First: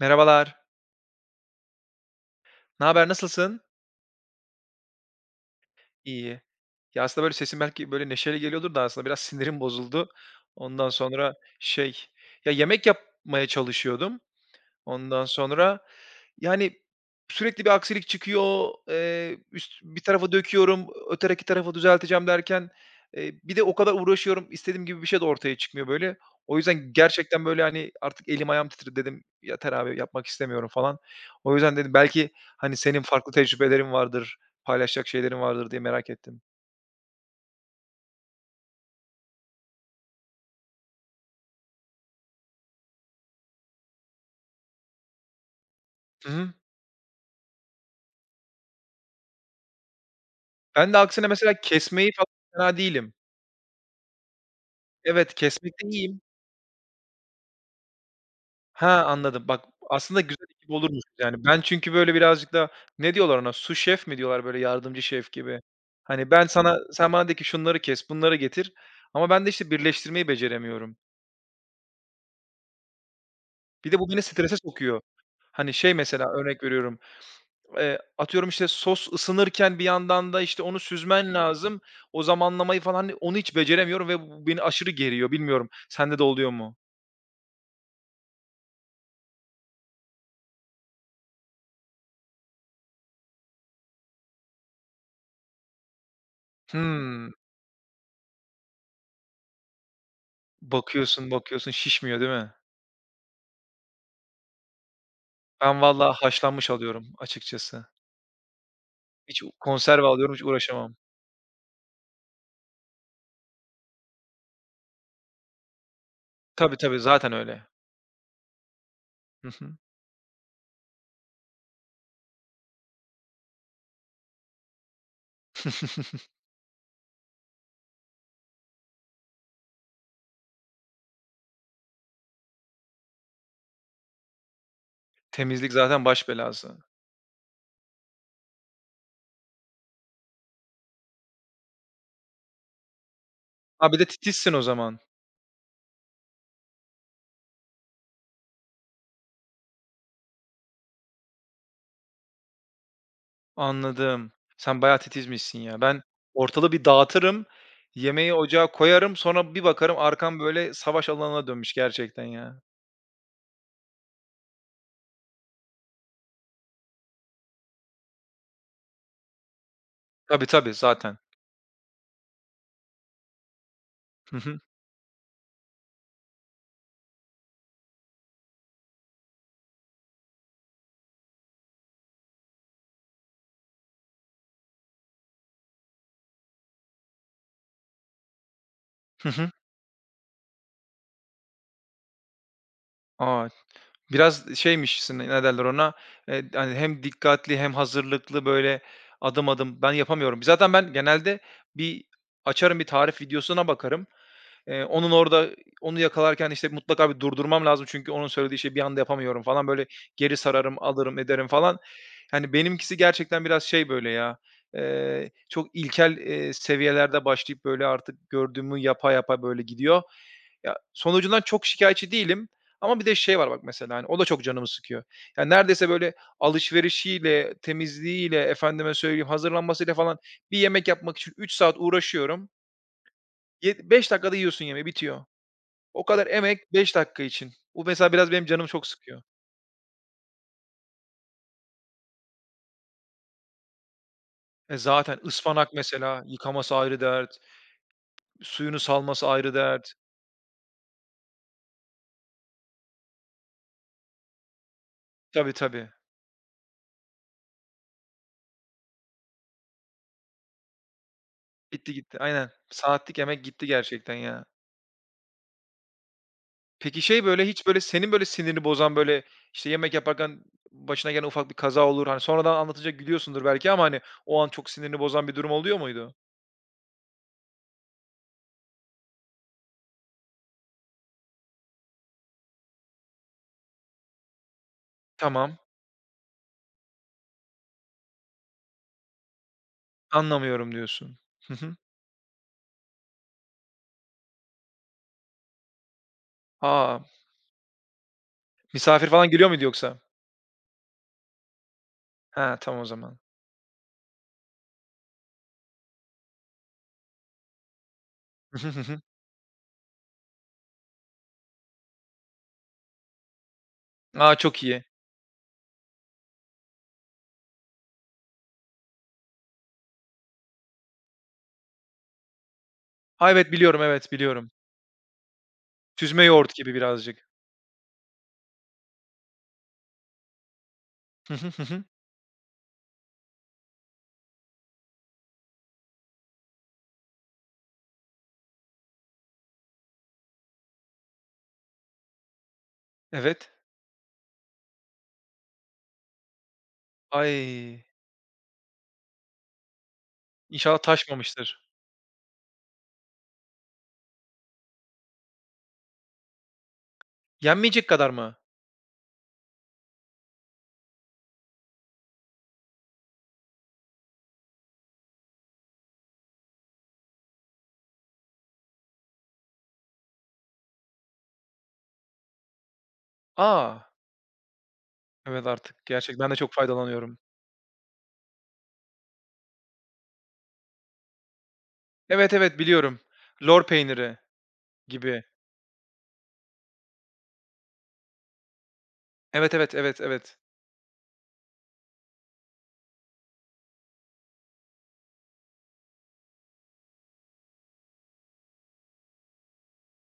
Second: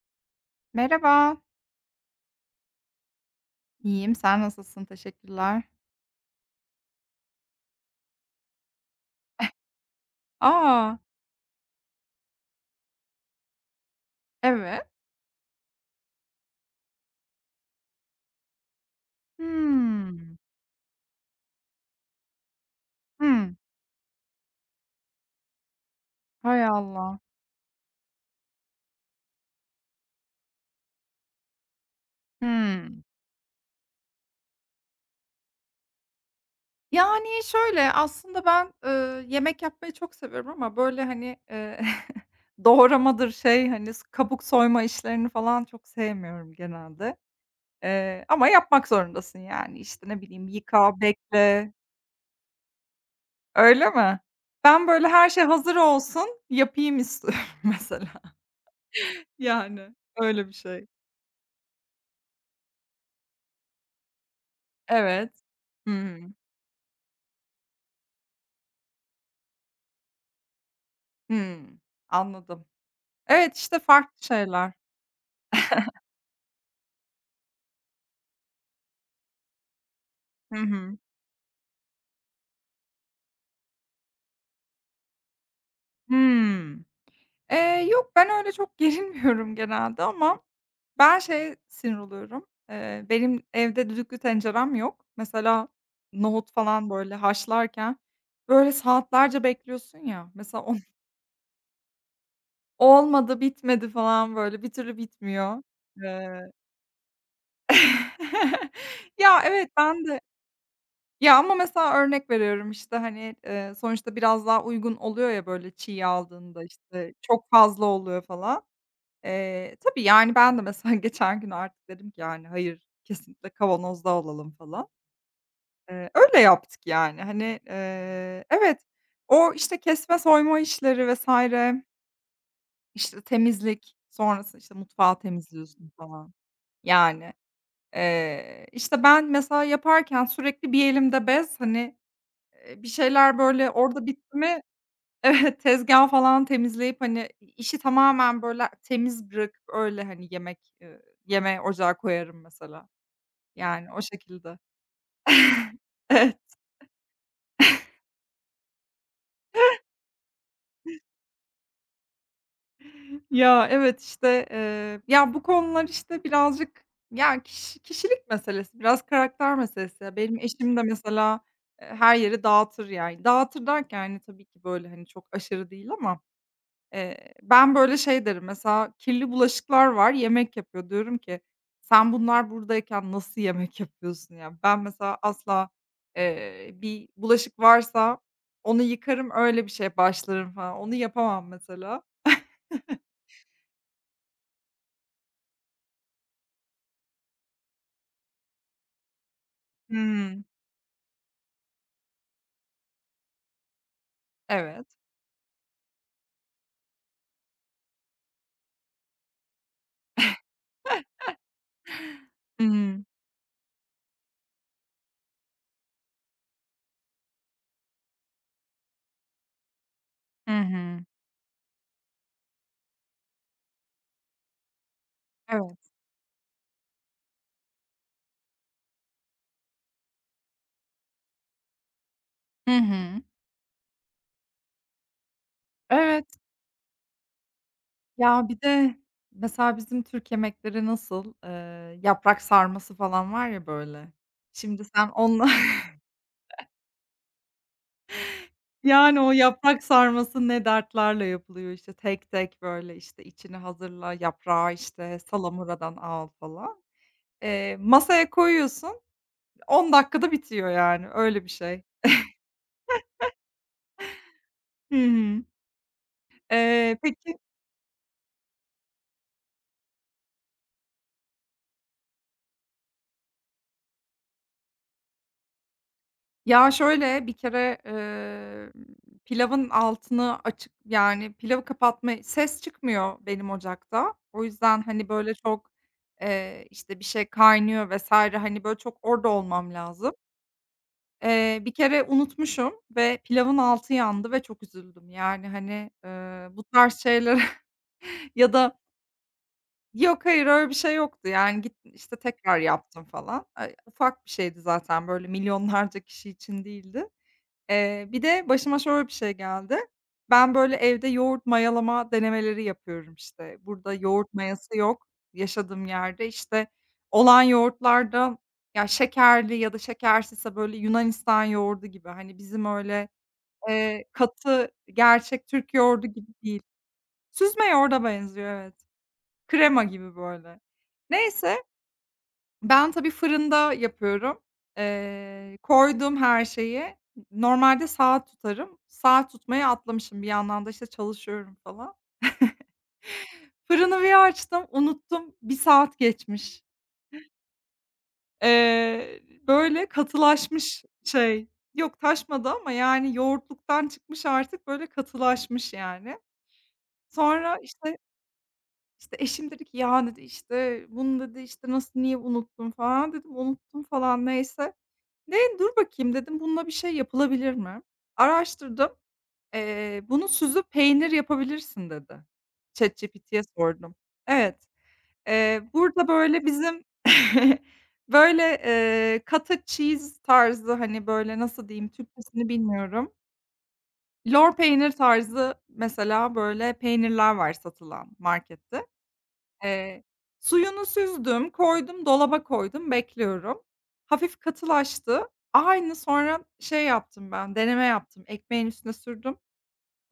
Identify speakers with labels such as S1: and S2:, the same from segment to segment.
S1: Merhabalar.
S2: Merhaba.
S1: Ne haber, nasılsın?
S2: İyiyim, sen nasılsın? Teşekkürler.
S1: İyi. Ya, aslında, böyle, sesim belki, böyle, neşeli geliyordur da aslında biraz sinirim bozuldu. Ondan
S2: Aa.
S1: sonra şey, ya, yemek yapmaya çalışıyordum.
S2: Evet.
S1: Ondan sonra, yani, sürekli bir aksilik çıkıyor, üst bir tarafa
S2: Hımm.
S1: döküyorum, öteki tarafa düzelteceğim derken,
S2: Hımm.
S1: bir de o kadar uğraşıyorum, istediğim gibi bir şey de ortaya çıkmıyor, böyle. O
S2: Hay
S1: yüzden
S2: Allah.
S1: gerçekten, böyle, hani, artık elim ayağım titredi, dedim, "Yeter abi, yapmak istemiyorum." falan. O yüzden dedim, belki, hani,
S2: Hımm.
S1: senin farklı tecrübelerin vardır, paylaşacak şeylerin vardır diye merak ettim.
S2: Şöyle, aslında ben, yemek yapmayı çok seviyorum ama, doğramadır, şey, hani, s kabuk soyma işlerini falan çok
S1: Hı
S2: sevmiyorum
S1: hı.
S2: genelde. Ama yapmak zorundasın, yani. İşte ne bileyim,
S1: Ben de
S2: yıka,
S1: aksine mesela
S2: bekle.
S1: kesmeyi falan fena değilim.
S2: Öyle mi? Ben, böyle, her
S1: Evet,
S2: şey hazır
S1: kesmekte iyiyim.
S2: olsun, yapayım istiyorum mesela.
S1: Ha, anladım. Bak,
S2: Yani,
S1: aslında güzel
S2: öyle bir
S1: ekip
S2: şey.
S1: olurmuş yani. Ben çünkü böyle birazcık da ne diyorlar ona? Sous şef mi diyorlar, böyle yardımcı
S2: Evet.
S1: şef gibi?
S2: Hıı.
S1: Hani ben sana sen bana de ki şunları kes, bunları getir ama ben de işte birleştirmeyi beceremiyorum.
S2: Hımm. Anladım. Evet, işte,
S1: Bir de bu
S2: farklı
S1: beni strese
S2: şeyler.
S1: sokuyor. Hani şey mesela örnek veriyorum, atıyorum işte sos ısınırken bir yandan da
S2: Hı
S1: işte onu
S2: hı.
S1: süzmen lazım. O zamanlamayı falan hani onu hiç beceremiyorum ve bu beni aşırı geriyor. Bilmiyorum, sende de oluyor mu?
S2: Hımm. Yok, ben öyle çok gerilmiyorum genelde ama ben şeye sinir oluyorum. Benim evde düdüklü tencerem yok. Mesela nohut falan, böyle,
S1: Hımm.
S2: haşlarken, böyle, saatlerce bekliyorsun ya. Mesela o
S1: Bakıyorsun, bakıyorsun şişmiyor değil mi?
S2: olmadı, bitmedi falan, böyle, bir türlü bitmiyor.
S1: Ben valla
S2: Eee
S1: haşlanmış alıyorum açıkçası.
S2: Ya,
S1: Hiç,
S2: evet, ben
S1: konserve
S2: de.
S1: alıyorum, hiç uğraşamam.
S2: Ya, ama mesela örnek veriyorum, sonuçta biraz daha uygun oluyor ya, böyle, çiğ aldığında,
S1: Tabii, tabii,
S2: işte,
S1: zaten
S2: çok
S1: öyle.
S2: fazla oluyor falan.
S1: Hı hı.
S2: Ben de mesela geçen gün artık dedim ki, yani, "Hayır, kesinlikle kavanozda alalım." falan. Öyle yaptık, yani. Evet, o, işte, kesme soyma işleri vesaire işte, temizlik, sonrası, işte, mutfağı
S1: Temizlik
S2: temizliyorsun
S1: zaten baş
S2: falan.
S1: belası.
S2: Yani, ben mesela yaparken sürekli bir elimde bez, hani. Bir şeyler böyle
S1: Ha, bir
S2: orada
S1: de
S2: bitti
S1: titizsin
S2: mi?
S1: o zaman.
S2: Evet, tezgâhı falan temizleyip, hani, işi tamamen böyle temiz bırakıp öyle, hani, yemeği ocağa koyarım mesela. Yani o
S1: Anladım.
S2: şekilde.
S1: Sen bayağı titizmişsin ya. Ben
S2: Evet.
S1: ortalığı bir dağıtırım, yemeği ocağa koyarım, sonra bir bakarım arkam böyle savaş alanına dönmüş gerçekten ya.
S2: Bu konular, işte, birazcık, ya, kişilik meselesi, biraz karakter meselesi. Ya, benim
S1: Tabii, tabii,
S2: eşim de
S1: zaten.
S2: mesela, her yeri dağıtır yani. Dağıtır derken, hani,
S1: Hı
S2: tabii
S1: hı.
S2: ki böyle, hani, çok aşırı değil ama. Ben, böyle, şey derim mesela, kirli bulaşıklar var, yemek yapıyor. Diyorum ki, "Sen bunlar buradayken nasıl yemek yapıyorsun ya?" Ben mesela asla, bir bulaşık varsa onu
S1: Hı
S2: yıkarım,
S1: hı.
S2: öyle bir şeye başlarım falan. Onu yapamam mesela.
S1: A! Biraz şeymişsin, ne derler ona, hani, hem dikkatli hem hazırlıklı, böyle, adım adım. Ben yapamıyorum.
S2: Hımm.
S1: Zaten ben genelde bir açarım, bir tarif videosuna bakarım.
S2: Evet.
S1: Onun orada onu yakalarken, işte, mutlaka bir durdurmam lazım çünkü onun söylediği şeyi bir anda yapamıyorum falan. Böyle geri sararım, alırım, ederim falan. Yani
S2: Hı
S1: benimkisi
S2: hı.
S1: gerçekten biraz şey, böyle, ya, çok ilkel, seviyelerde başlayıp, böyle, artık gördüğümü yapa yapa, böyle, gidiyor.
S2: Hı
S1: Ya,
S2: hı.
S1: sonucundan çok şikayetçi değilim ama bir de şey var bak mesela, hani, o da çok canımı sıkıyor. Yani,
S2: Evet.
S1: neredeyse böyle alışverişiyle, temizliğiyle, efendime söyleyeyim, hazırlanmasıyla falan bir yemek yapmak için 3 saat uğraşıyorum.
S2: Hı hı.
S1: 5 dakikada yiyorsun yemeği, bitiyor. O kadar
S2: Evet,
S1: emek 5 dakika için. Bu mesela biraz benim
S2: ya, bir
S1: canımı çok
S2: de
S1: sıkıyor.
S2: mesela bizim Türk yemekleri nasıl? Yaprak sarması falan var ya, böyle.
S1: E,
S2: Şimdi sen
S1: zaten
S2: onunla.
S1: ıspanak mesela yıkaması ayrı dert, suyunu
S2: Yani,
S1: salması
S2: o
S1: ayrı
S2: yaprak
S1: dert.
S2: sarması ne dertlerle yapılıyor, işte, tek tek, böyle, işte, içini hazırla, yaprağı, işte,
S1: Tabii, tabii.
S2: salamuradan al falan. Masaya koyuyorsun, 10 dakikada bitiyor yani, öyle bir şey.
S1: Bitti gitti. Aynen. Saatlik emek gitti gerçekten ya.
S2: Hı hı.
S1: Peki, şey,
S2: Peki.
S1: böyle, hiç, böyle, senin, böyle, sinirini bozan, böyle, işte, yemek yaparken başına gelen ufak bir kaza olur, hani, sonradan anlatınca gülüyorsundur belki ama, hani, o an çok sinirini bozan bir durum oluyor muydu?
S2: Şöyle, bir kere, pilavın altını açık, yani, pilavı kapatma ses çıkmıyor benim ocakta. O yüzden, hani, böyle,
S1: Tamam,
S2: çok, bir şey kaynıyor vesaire hani, böyle, çok orada olmam lazım.
S1: anlamıyorum diyorsun. Hı
S2: Bir
S1: hı.
S2: kere unutmuşum ve pilavın altı yandı ve çok üzüldüm. Yani, bu tarz
S1: A!
S2: şeylere ya da
S1: Misafir falan geliyor muydu yoksa?
S2: "Yok, hayır, öyle bir şey yoktu." yani, gittim, işte,
S1: He,
S2: tekrar
S1: tamam o
S2: yaptım
S1: zaman.
S2: falan. Ufak bir şeydi zaten, böyle, milyonlarca kişi için değildi. Bir de
S1: Hı hı,
S2: başıma
S1: hı hı.
S2: şöyle bir şey geldi. Ben, böyle, evde yoğurt mayalama denemeleri yapıyorum, işte. Burada yoğurt
S1: A, çok
S2: mayası
S1: iyi.
S2: yok yaşadığım yerde. İşte, olan yoğurtlarda ya, şekerli ya da şekersizse, böyle, Yunanistan yoğurdu gibi, hani, bizim öyle,
S1: A, evet, biliyorum, evet, biliyorum.
S2: katı, gerçek Türk yoğurdu
S1: Süzme
S2: gibi
S1: yoğurt
S2: değil.
S1: gibi birazcık.
S2: Süzme yoğurda benziyor, evet. Krema gibi, böyle.
S1: Hı hı,
S2: Neyse,
S1: hı hı.
S2: ben tabii fırında yapıyorum. Koydum her şeyi. Normalde saat tutarım. Saat tutmayı atlamışım. Bir yandan da işte çalışıyorum falan.
S1: Evet.
S2: Fırını bir açtım, unuttum. Bir saat geçmiş.
S1: Ay!
S2: Böyle
S1: İnşallah
S2: katılaşmış şey.
S1: taşmamıştır.
S2: Yok, taşmadı ama yani yoğurtluktan çıkmış artık böyle katılaşmış yani. Sonra
S1: Yenmeyecek
S2: işte
S1: kadar mı?
S2: işte eşim dedi ki, "Ya," dedi, işte, "Bunu," dedi, işte, "Nasıl, niye unuttun?" falan dedim. "Unuttum" falan, neyse. Ne, dur bakayım dedim, bununla bir şey yapılabilir mi? Araştırdım. Bunu süzüp peynir yapabilirsin dedi. ChatGPT'ye
S1: A!
S2: sordum. Evet,
S1: Evet, artık
S2: burada
S1: gerçekten ben de
S2: böyle
S1: çok
S2: bizim
S1: faydalanıyorum.
S2: böyle, cottage cheese tarzı, hani, böyle, nasıl diyeyim,
S1: Evet,
S2: Türkçesini
S1: evet, biliyorum.
S2: bilmiyorum.
S1: Lor peyniri
S2: Lor peynir
S1: gibi.
S2: tarzı mesela böyle peynirler var satılan markette.
S1: Evet, evet, evet,
S2: Eee,
S1: evet.
S2: Suyunu süzdüm, koydum, dolaba koydum, bekliyorum. Hafif katılaştı. Aynı sonra şey yaptım ben, deneme yaptım. Ekmeğin üstüne sürdüm.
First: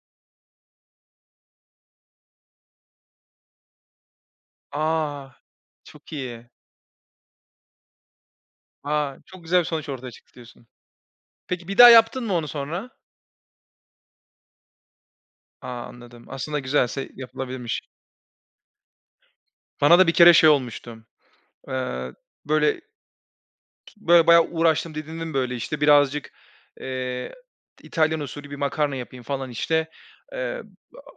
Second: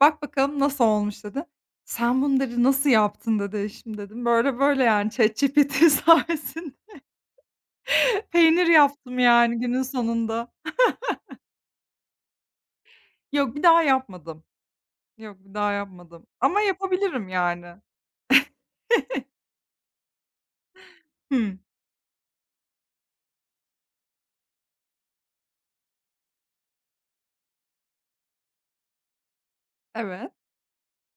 S2: "Bak bakalım nasıl olmuş." dedi. "Sen bunları nasıl yaptın?" dedi eşim, dedim. "Böyle böyle yani
S1: A!
S2: ChatGPT
S1: Çok iyi.
S2: sayesinde peynir
S1: A!
S2: yaptım
S1: Çok
S2: yani
S1: güzel bir
S2: günün
S1: sonuç ortaya çıktı
S2: sonunda."
S1: diyorsun. Peki, bir daha yaptın mı onu sonra?
S2: Yok, bir daha yapmadım. Yok, bir
S1: A,
S2: daha
S1: anladım.
S2: yapmadım
S1: Aslında
S2: ama
S1: güzelse
S2: yapabilirim yani.
S1: yapılabilirmiş. Bana da bir kere şey olmuştu.
S2: Hımm.
S1: Eee, böyle, böyle bayağı uğraştım, didindim böyle işte birazcık, eee, İtalyan usulü bir makarna yapayım falan işte.
S2: Evet,
S1: Eee,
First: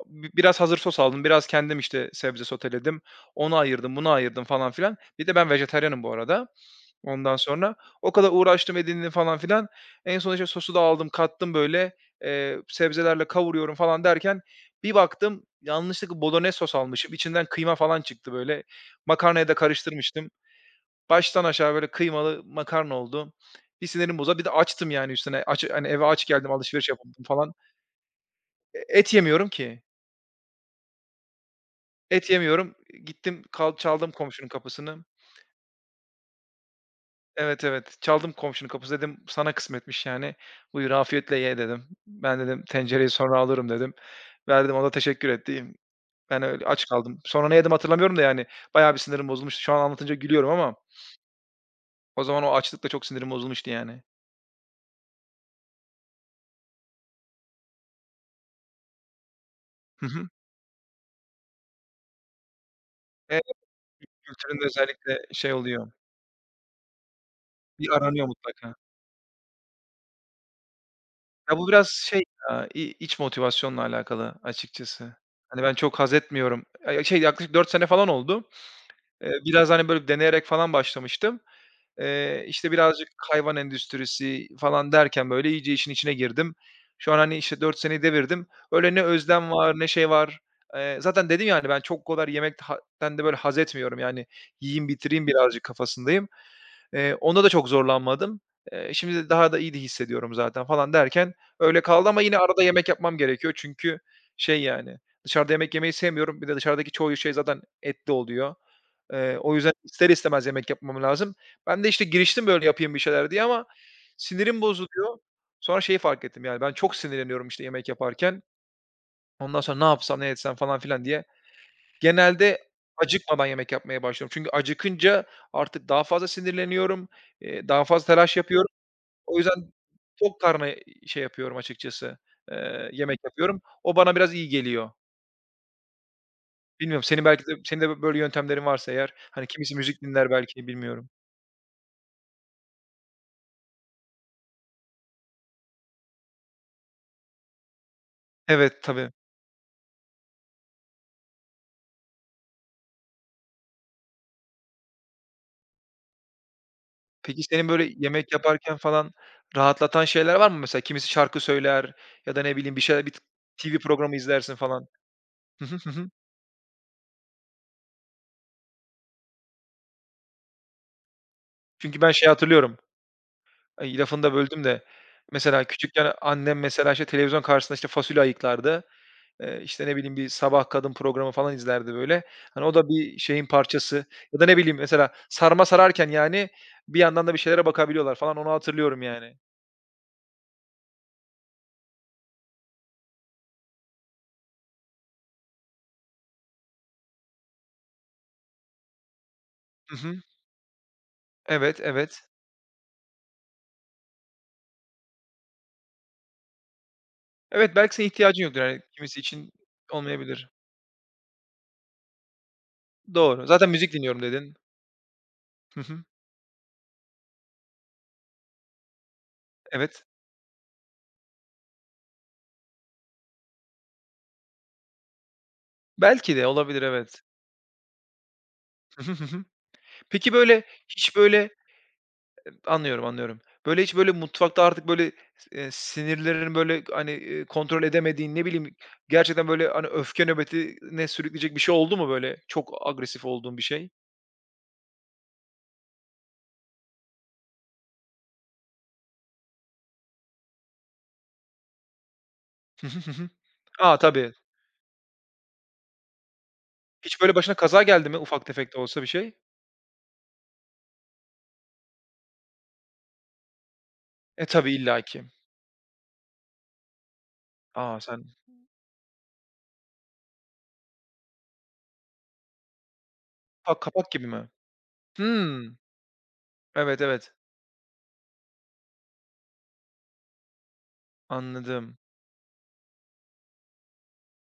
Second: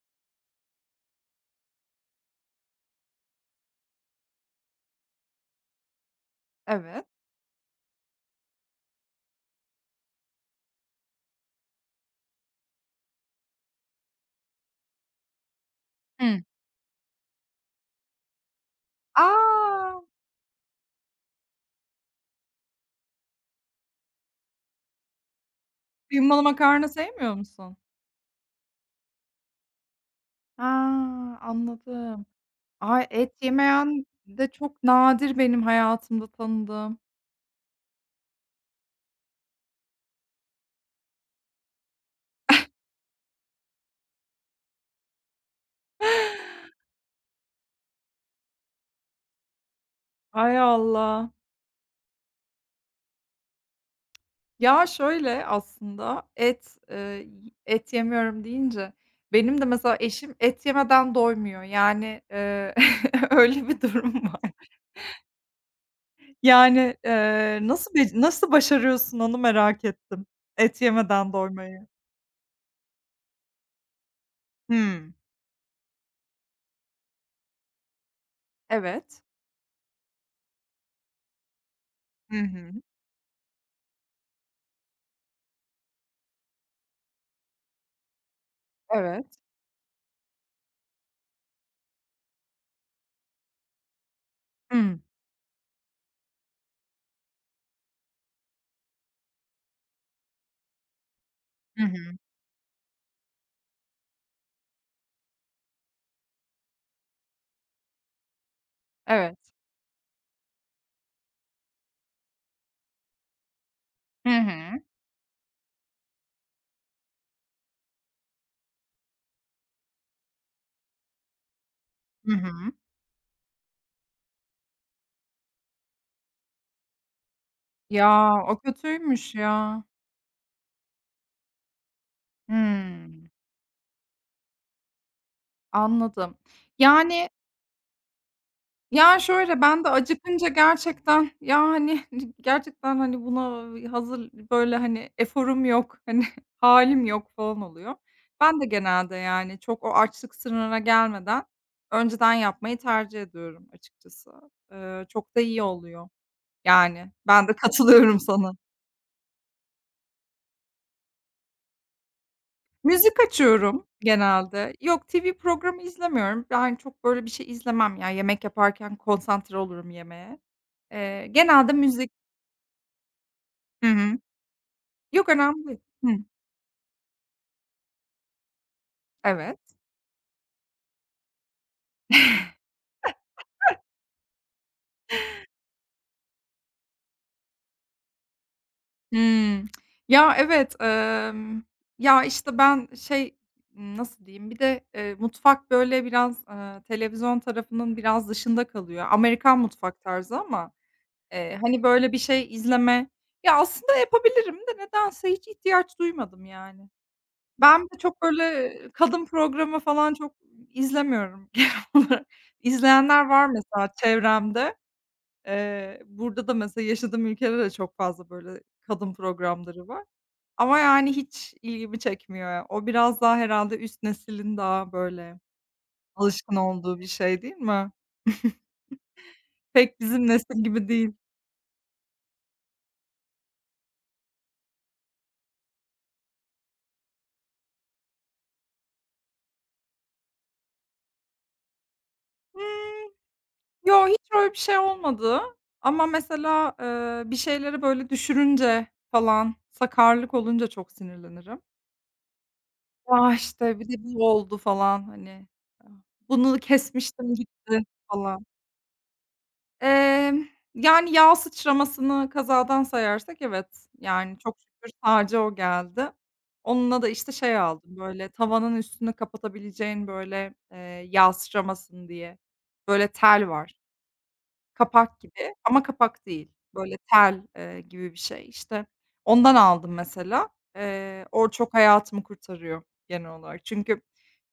S1: b biraz hazır sos aldım, biraz kendim işte sebze soteledim. Onu ayırdım, bunu ayırdım falan filan. Bir de ben vejetaryenim bu arada.
S2: evet.
S1: Ondan sonra o kadar uğraştım, edindim falan filan. En son, işte, sosu da aldım, kattım böyle, sebzelerle kavuruyorum falan derken bir baktım yanlışlıkla
S2: Hıı.
S1: bolonez sos almışım. İçinden kıyma falan çıktı böyle. Makarnaya da
S2: A!
S1: karıştırmıştım. Baştan aşağı böyle kıymalı makarna oldu. Bir sinirim bozuldu. Bir de açtım yani üstüne. Aç, hani, eve aç
S2: Kıymalı
S1: geldim,
S2: makarna
S1: alışveriş yapamadım
S2: sevmiyor
S1: falan.
S2: musun?
S1: E, et yemiyorum ki.
S2: A! Anladım.
S1: Et yemiyorum.
S2: Ay, et
S1: Gittim, kal
S2: yemeyen
S1: çaldım
S2: de
S1: komşunun
S2: çok
S1: kapısını.
S2: nadir benim hayatımda tanıdığım.
S1: Evet, evet. Çaldım komşunun kapısı, dedim, "Sana kısmetmiş yani. Buyur afiyetle ye." dedim. Ben dedim, "Tencereyi sonra alırım." dedim. Verdim, o da teşekkür etti. Ben öyle aç kaldım. Sonra ne yedim hatırlamıyorum da yani bayağı bir sinirim bozulmuştu. Şu an anlatınca gülüyorum
S2: Hay
S1: ama
S2: Allah.
S1: o zaman o açlıkla çok sinirim bozulmuştu yani.
S2: Şöyle aslında et, et yemiyorum deyince benim de mesela
S1: Hı hı.
S2: eşim et yemeden doymuyor. Yani,
S1: E,
S2: öyle bir durum var.
S1: kültüründe özellikle şey oluyor,
S2: Yani,
S1: bir aranıyor
S2: nasıl
S1: mutlaka.
S2: başarıyorsun onu merak ettim. Et yemeden
S1: Ya, bu
S2: doymayı.
S1: biraz şey, ya, iç motivasyonla alakalı
S2: Hımm.
S1: açıkçası. Hani ben çok haz etmiyorum. Şey yaklaşık 4 sene falan oldu.
S2: Evet.
S1: Biraz hani böyle deneyerek falan başlamıştım.
S2: Hı hı.
S1: İşte, birazcık hayvan endüstrisi falan derken, böyle, iyice işin içine girdim. Şu an, hani, işte, 4 seneyi devirdim. Öyle ne
S2: Evet.
S1: özlem var, ne şey var. Zaten dedim ya, hani, ben çok o kadar yemekten de, böyle, haz etmiyorum. Yani, yiyeyim,
S2: Hımm.
S1: bitireyim birazcık kafasındayım. Onda da çok zorlanmadım. Şimdi de daha da iyi de hissediyorum zaten falan derken öyle
S2: Hı
S1: kaldı
S2: hı.
S1: ama yine arada yemek yapmam gerekiyor. Çünkü şey, yani, dışarıda yemek yemeyi sevmiyorum. Bir de dışarıdaki çoğu şey zaten etli oluyor.
S2: Evet.
S1: O yüzden ister istemez yemek yapmam lazım. Ben de, işte, giriştim böyle yapayım bir şeyler diye ama
S2: Hı
S1: sinirim
S2: hı.
S1: bozuluyor. Sonra şeyi fark ettim, yani, ben çok sinirleniyorum, işte, yemek yaparken. Ondan sonra ne yapsam, ne etsem falan filan diye
S2: Hı
S1: genelde
S2: hı.
S1: acıkmadan yemek yapmaya başlıyorum. Çünkü acıkınca artık daha fazla sinirleniyorum, daha fazla telaş
S2: Ya, o
S1: yapıyorum.
S2: kötüymüş
S1: O yüzden
S2: ya.
S1: tok karnına, şey yapıyorum açıkçası, yemek
S2: Hımm,
S1: yapıyorum. O bana biraz iyi geliyor.
S2: anladım.
S1: Bilmiyorum, senin
S2: Yani,
S1: belki de senin de böyle yöntemlerin varsa eğer,
S2: ya,
S1: hani,
S2: şöyle,
S1: kimisi
S2: ben de
S1: müzik dinler
S2: acıkınca
S1: belki, bilmiyorum.
S2: gerçekten, ya, hani, gerçekten, hani, buna hazır, böyle, hani, eforum yok, hani, hâlim yok falan oluyor. Ben de
S1: Evet, tabii.
S2: genelde, yani, çok o açlık sınırına gelmeden önceden yapmayı tercih ediyorum açıkçası. Çok da iyi oluyor. Yani,
S1: Peki,
S2: ben de
S1: senin böyle
S2: katılıyorum
S1: yemek
S2: sana.
S1: yaparken falan rahatlatan şeyler var mı? Mesela kimisi şarkı söyler ya da ne bileyim bir şeyler, bir
S2: Müzik
S1: t TV
S2: açıyorum
S1: programı izlersin
S2: genelde.
S1: falan.
S2: Yok, TV
S1: Hı hı,
S2: programı
S1: hı hı.
S2: izlemiyorum. Ben çok böyle bir şey izlemem ya. Yemek yaparken konsantre olurum yemeğe. Genelde
S1: Çünkü
S2: müzik
S1: ben şeyi hatırlıyorum,
S2: Hı
S1: ay,
S2: hı.
S1: lafını da böldüm de,
S2: Yok,
S1: mesela
S2: önemli değil.
S1: küçükken
S2: Hıh.
S1: annem mesela, işte, televizyon karşısında, işte, fasulye ayıklardı.
S2: Evet.
S1: İşte, ne bileyim, bir Sabah Kadın programı falan izlerdi böyle. Hani, o da bir şeyin parçası ya da ne bileyim, mesela sarma sararken, yani, bir yandan da bir şeylere bakabiliyorlar falan, onu hatırlıyorum yani.
S2: Hımm. Ya, evet, emm, ya, işte, ben şey, nasıl diyeyim, bir de, mutfak böyle biraz, televizyon tarafının biraz dışında kalıyor. Amerikan
S1: Hı
S2: mutfak
S1: hı.
S2: tarzı ama,
S1: Evet,
S2: böyle bir
S1: evet.
S2: şey izleme. Ya, aslında yapabilirim de nedense hiç ihtiyaç duymadım yani.
S1: Evet,
S2: Ben
S1: belki
S2: de
S1: senin
S2: çok
S1: ihtiyacın yoktur,
S2: böyle
S1: yani kimisi
S2: kadın
S1: için
S2: programı falan çok
S1: olmayabilir.
S2: izlemiyorum genel olarak. İzleyenler
S1: Doğru.
S2: var
S1: Zaten
S2: mesela
S1: müzik dinliyorum dedin.
S2: çevremde.
S1: Hı hı.
S2: Burada da mesela yaşadığım ülkede de çok fazla böyle kadın programları var
S1: Evet.
S2: ama yani hiç ilgimi çekmiyor ya. O biraz daha herhâlde üst neslin daha böyle
S1: Belki de
S2: alışkın
S1: olabilir,
S2: olduğu bir
S1: evet.
S2: şey değil mi?
S1: Hı hı, hı hı.
S2: Pek bizim
S1: Peki,
S2: nesil
S1: böyle,
S2: gibi değil.
S1: hiç, böyle. Anlıyorum, anlıyorum. Böyle hiç, böyle, mutfakta artık, böyle, sinirlerini, böyle, hani, kontrol edemediğin, ne bileyim, gerçekten, böyle, hani, öfke nöbetine sürükleyecek bir şey oldu mu, böyle, çok
S2: Hıı.
S1: agresif olduğun bir şey?
S2: Yo, hiç öyle bir şey olmadı ama mesela, bir şeyleri böyle düşürünce falan, sakarlık olunca çok sinirlenirim.
S1: Hı hı, hı hı.
S2: Ya, işte, bir de
S1: A,
S2: bu
S1: tabii.
S2: oldu falan, hani. "Ah, bunu
S1: Hiç,
S2: kesmiştim
S1: böyle, başına
S2: gitti"
S1: kaza geldi mi,
S2: falan.
S1: ufak tefek de olsa bir şey?
S2: Emm, Yani, yağ sıçramasını kazadan sayarsak evet, yani,
S1: E,
S2: çok
S1: tabii
S2: şükür
S1: illaki.
S2: sadece o geldi. Onunla da, işte, şey aldım,
S1: A,
S2: böyle,
S1: sen.
S2: tavanın üstünü kapatabileceğin, yağ sıçramasın diye, böyle, tel var.
S1: Kapak, kapak gibi mi?
S2: Kapak gibi
S1: Hımm.
S2: ama kapak değil. Böyle
S1: Evet, evet.
S2: tel, gibi bir şey. İşte, ondan aldım mesela. O çok
S1: Anladım.
S2: hayatımı kurtarıyor genel olarak. Çünkü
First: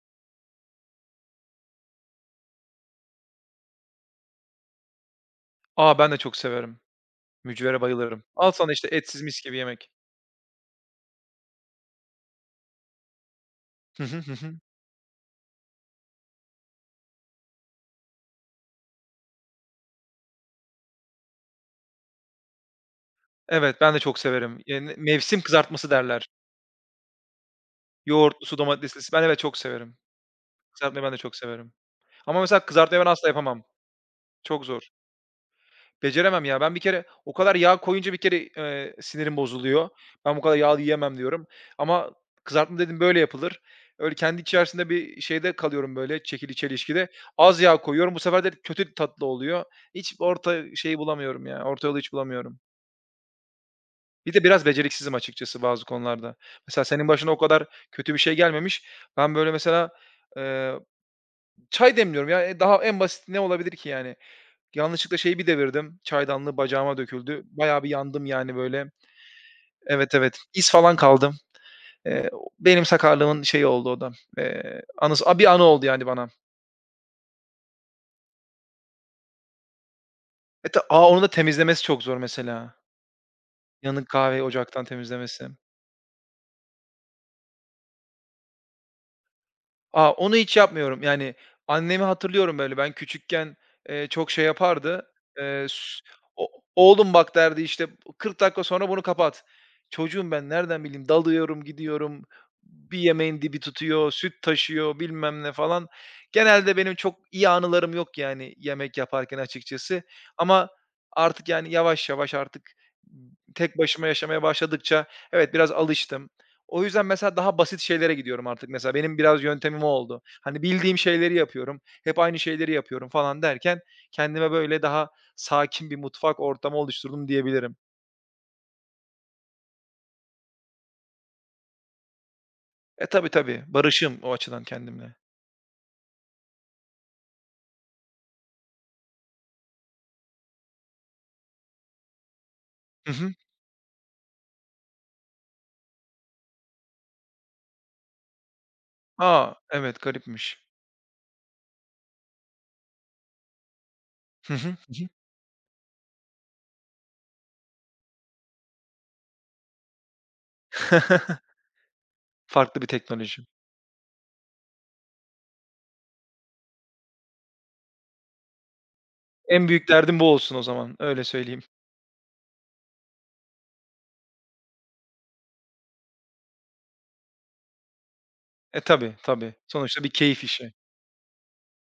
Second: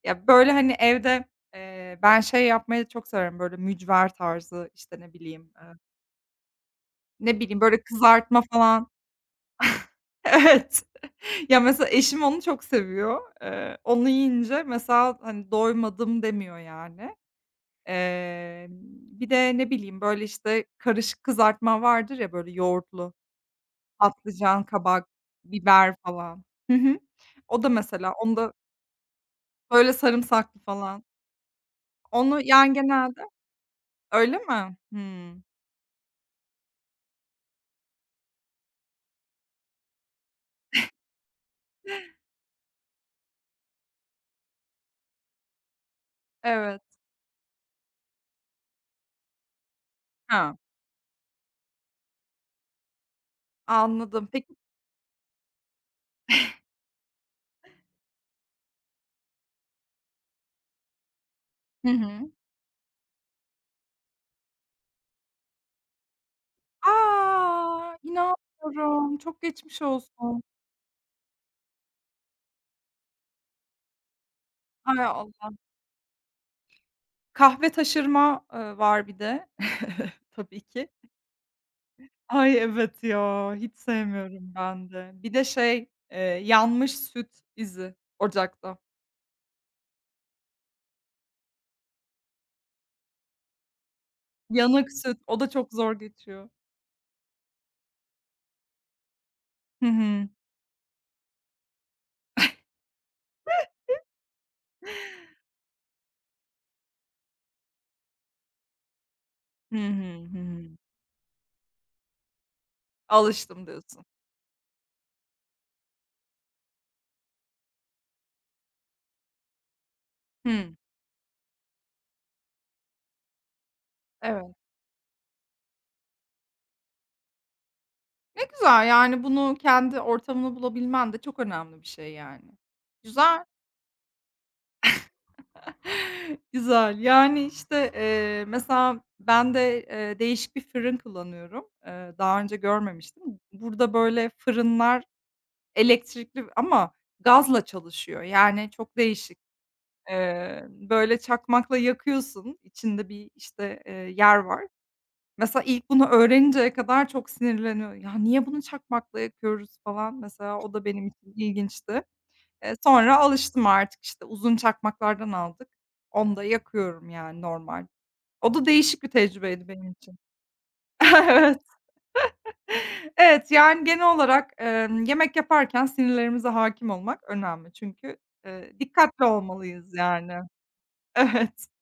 S2: ya, böyle, hani, evde, ben şey yapmayı çok severim, böyle, mücver tarzı,
S1: A, ben de çok severim. Mücvere
S2: böyle,
S1: bayılırım.
S2: kızartma
S1: Al sana işte
S2: falan.
S1: etsiz mis gibi yemek.
S2: Evet. Ya, mesela eşim onu çok seviyor.
S1: Hı
S2: Onu
S1: hı, hı hı.
S2: yiyince mesela, hani, doymadım demiyor yani. Emm, Bir de ne bileyim, böyle, işte, karışık kızartma vardır ya, böyle, yoğurtlu.
S1: Evet, ben de çok severim.
S2: Patlıcan,
S1: Yani
S2: kabak,
S1: mevsim kızartması
S2: biber
S1: derler.
S2: falan. Hı hı. O da mesela onda
S1: Yoğurtlusu, domateslisi. Ben, evet, çok
S2: böyle
S1: severim.
S2: sarımsaklı falan.
S1: Kızartmayı ben de çok severim.
S2: Onu
S1: Ama mesela
S2: yani
S1: kızartmayı ben
S2: genelde.
S1: asla yapamam.
S2: Öyle
S1: Çok
S2: mi?
S1: zor.
S2: Hımm.
S1: Beceremem ya. Ben bir kere o kadar yağ koyunca bir kere, sinirim bozuluyor. Ben bu kadar yağlı yiyemem diyorum. Ama kızartma dedim böyle yapılır. Öyle kendi içerisinde bir şeyde kalıyorum böyle çekili
S2: Evet.
S1: çelişkide. Az yağ koyuyorum. Bu sefer de kötü tatlı oluyor. Hiç
S2: Ha,
S1: orta şeyi bulamıyorum ya. Orta yolu hiç bulamıyorum.
S2: anladım.
S1: Bir de
S2: Peki.
S1: biraz beceriksizim açıkçası bazı konularda. Mesela senin başına o kadar kötü bir şey gelmemiş. Ben böyle mesela, eee,
S2: Hı
S1: çay demliyorum
S2: hı.
S1: ya, daha en basit ne olabilir ki yani? Yanlışlıkla şeyi bir devirdim, çaydanlığı
S2: A!
S1: bacağıma döküldü. Bayağı bir yandım yani böyle.
S2: İnanmıyorum. Çok geçmiş
S1: Evet, evet.
S2: olsun.
S1: İz falan kaldım. Eee, benim sakarlığımın şeyi oldu o da,
S2: Hay
S1: anısı a bir
S2: Allah.
S1: anı oldu yani bana.
S2: Kahve taşırma, var bir de tabii ki.
S1: Onu da temizlemesi çok zor
S2: Ay,
S1: mesela.
S2: evet ya, hiç
S1: Yanık kahveyi
S2: sevmiyorum
S1: ocaktan
S2: ben de. Bir de
S1: temizlemesi.
S2: şey, yanmış süt izi ocakta.
S1: A, onu hiç yapmıyorum. Yani, annemi hatırlıyorum, böyle, ben küçükken, çok şey
S2: Yanık
S1: yapardı.
S2: süt, o da çok
S1: S
S2: zor geçiyor.
S1: "O oğlum bak" derdi, işte, "40 dakika sonra bunu kapat."
S2: Hı hı.
S1: Çocuğum ben, nereden bileyim? Dalıyorum, gidiyorum, bir yemeğin dibi tutuyor, süt taşıyor, bilmem ne falan. Genelde benim çok iyi anılarım yok, yani, yemek yaparken
S2: Hı hı.
S1: açıkçası,
S2: Hı hı.
S1: ama artık, yani, yavaş yavaş artık
S2: "Alıştım."
S1: tek
S2: diyorsun.
S1: başıma yaşamaya başladıkça evet, biraz alıştım. O yüzden mesela daha basit şeylere gidiyorum artık mesela. Benim biraz yöntemim o oldu. Hani
S2: Hı.
S1: bildiğim şeyleri yapıyorum, hep aynı şeyleri yapıyorum falan derken kendime
S2: Evet.
S1: böyle daha sakin bir mutfak ortamı oluşturdum diyebilirim.
S2: Ne güzel, yani, bunu kendi ortamını bulabilmen de çok önemli bir şey, yani.
S1: E, tabii,
S2: Güzel.
S1: tabii. Barışım o açıdan kendimle.
S2: Güzel. Yani, işte, mesela ben de, değişik bir fırın kullanıyorum. Daha önce
S1: Hı
S2: görmemiştim.
S1: hı.
S2: Burada, böyle, fırınlar elektrikli ama gazla çalışıyor. Yani, çok değişik.
S1: A! Evet, garipmiş.
S2: Böyle, çakmakla yakıyorsun. İçinde bir, yer
S1: Hı
S2: var.
S1: hı.
S2: Mesela ilk bunu öğreninceye kadar çok sinirleniyor. "Ya, niye bunu çakmakla yakıyoruz?" falan, mesela o da benim için ilginçti.
S1: Farklı bir
S2: Sonra
S1: teknoloji.
S2: alıştım artık, işte, uzun çakmaklardan aldık. Onda yakıyorum yani normal. O da değişik bir tecrübeydi
S1: En büyük
S2: benim için.
S1: derdim bu olsun o zaman, öyle
S2: Evet.
S1: söyleyeyim.
S2: Evet, yani genel olarak, yemek yaparken sinirlerimize hakim olmak önemli çünkü,
S1: E, tabii,
S2: dikkatli
S1: tabii.
S2: olmalıyız
S1: Sonuçta bir
S2: yani.
S1: keyif işi.
S2: Evet.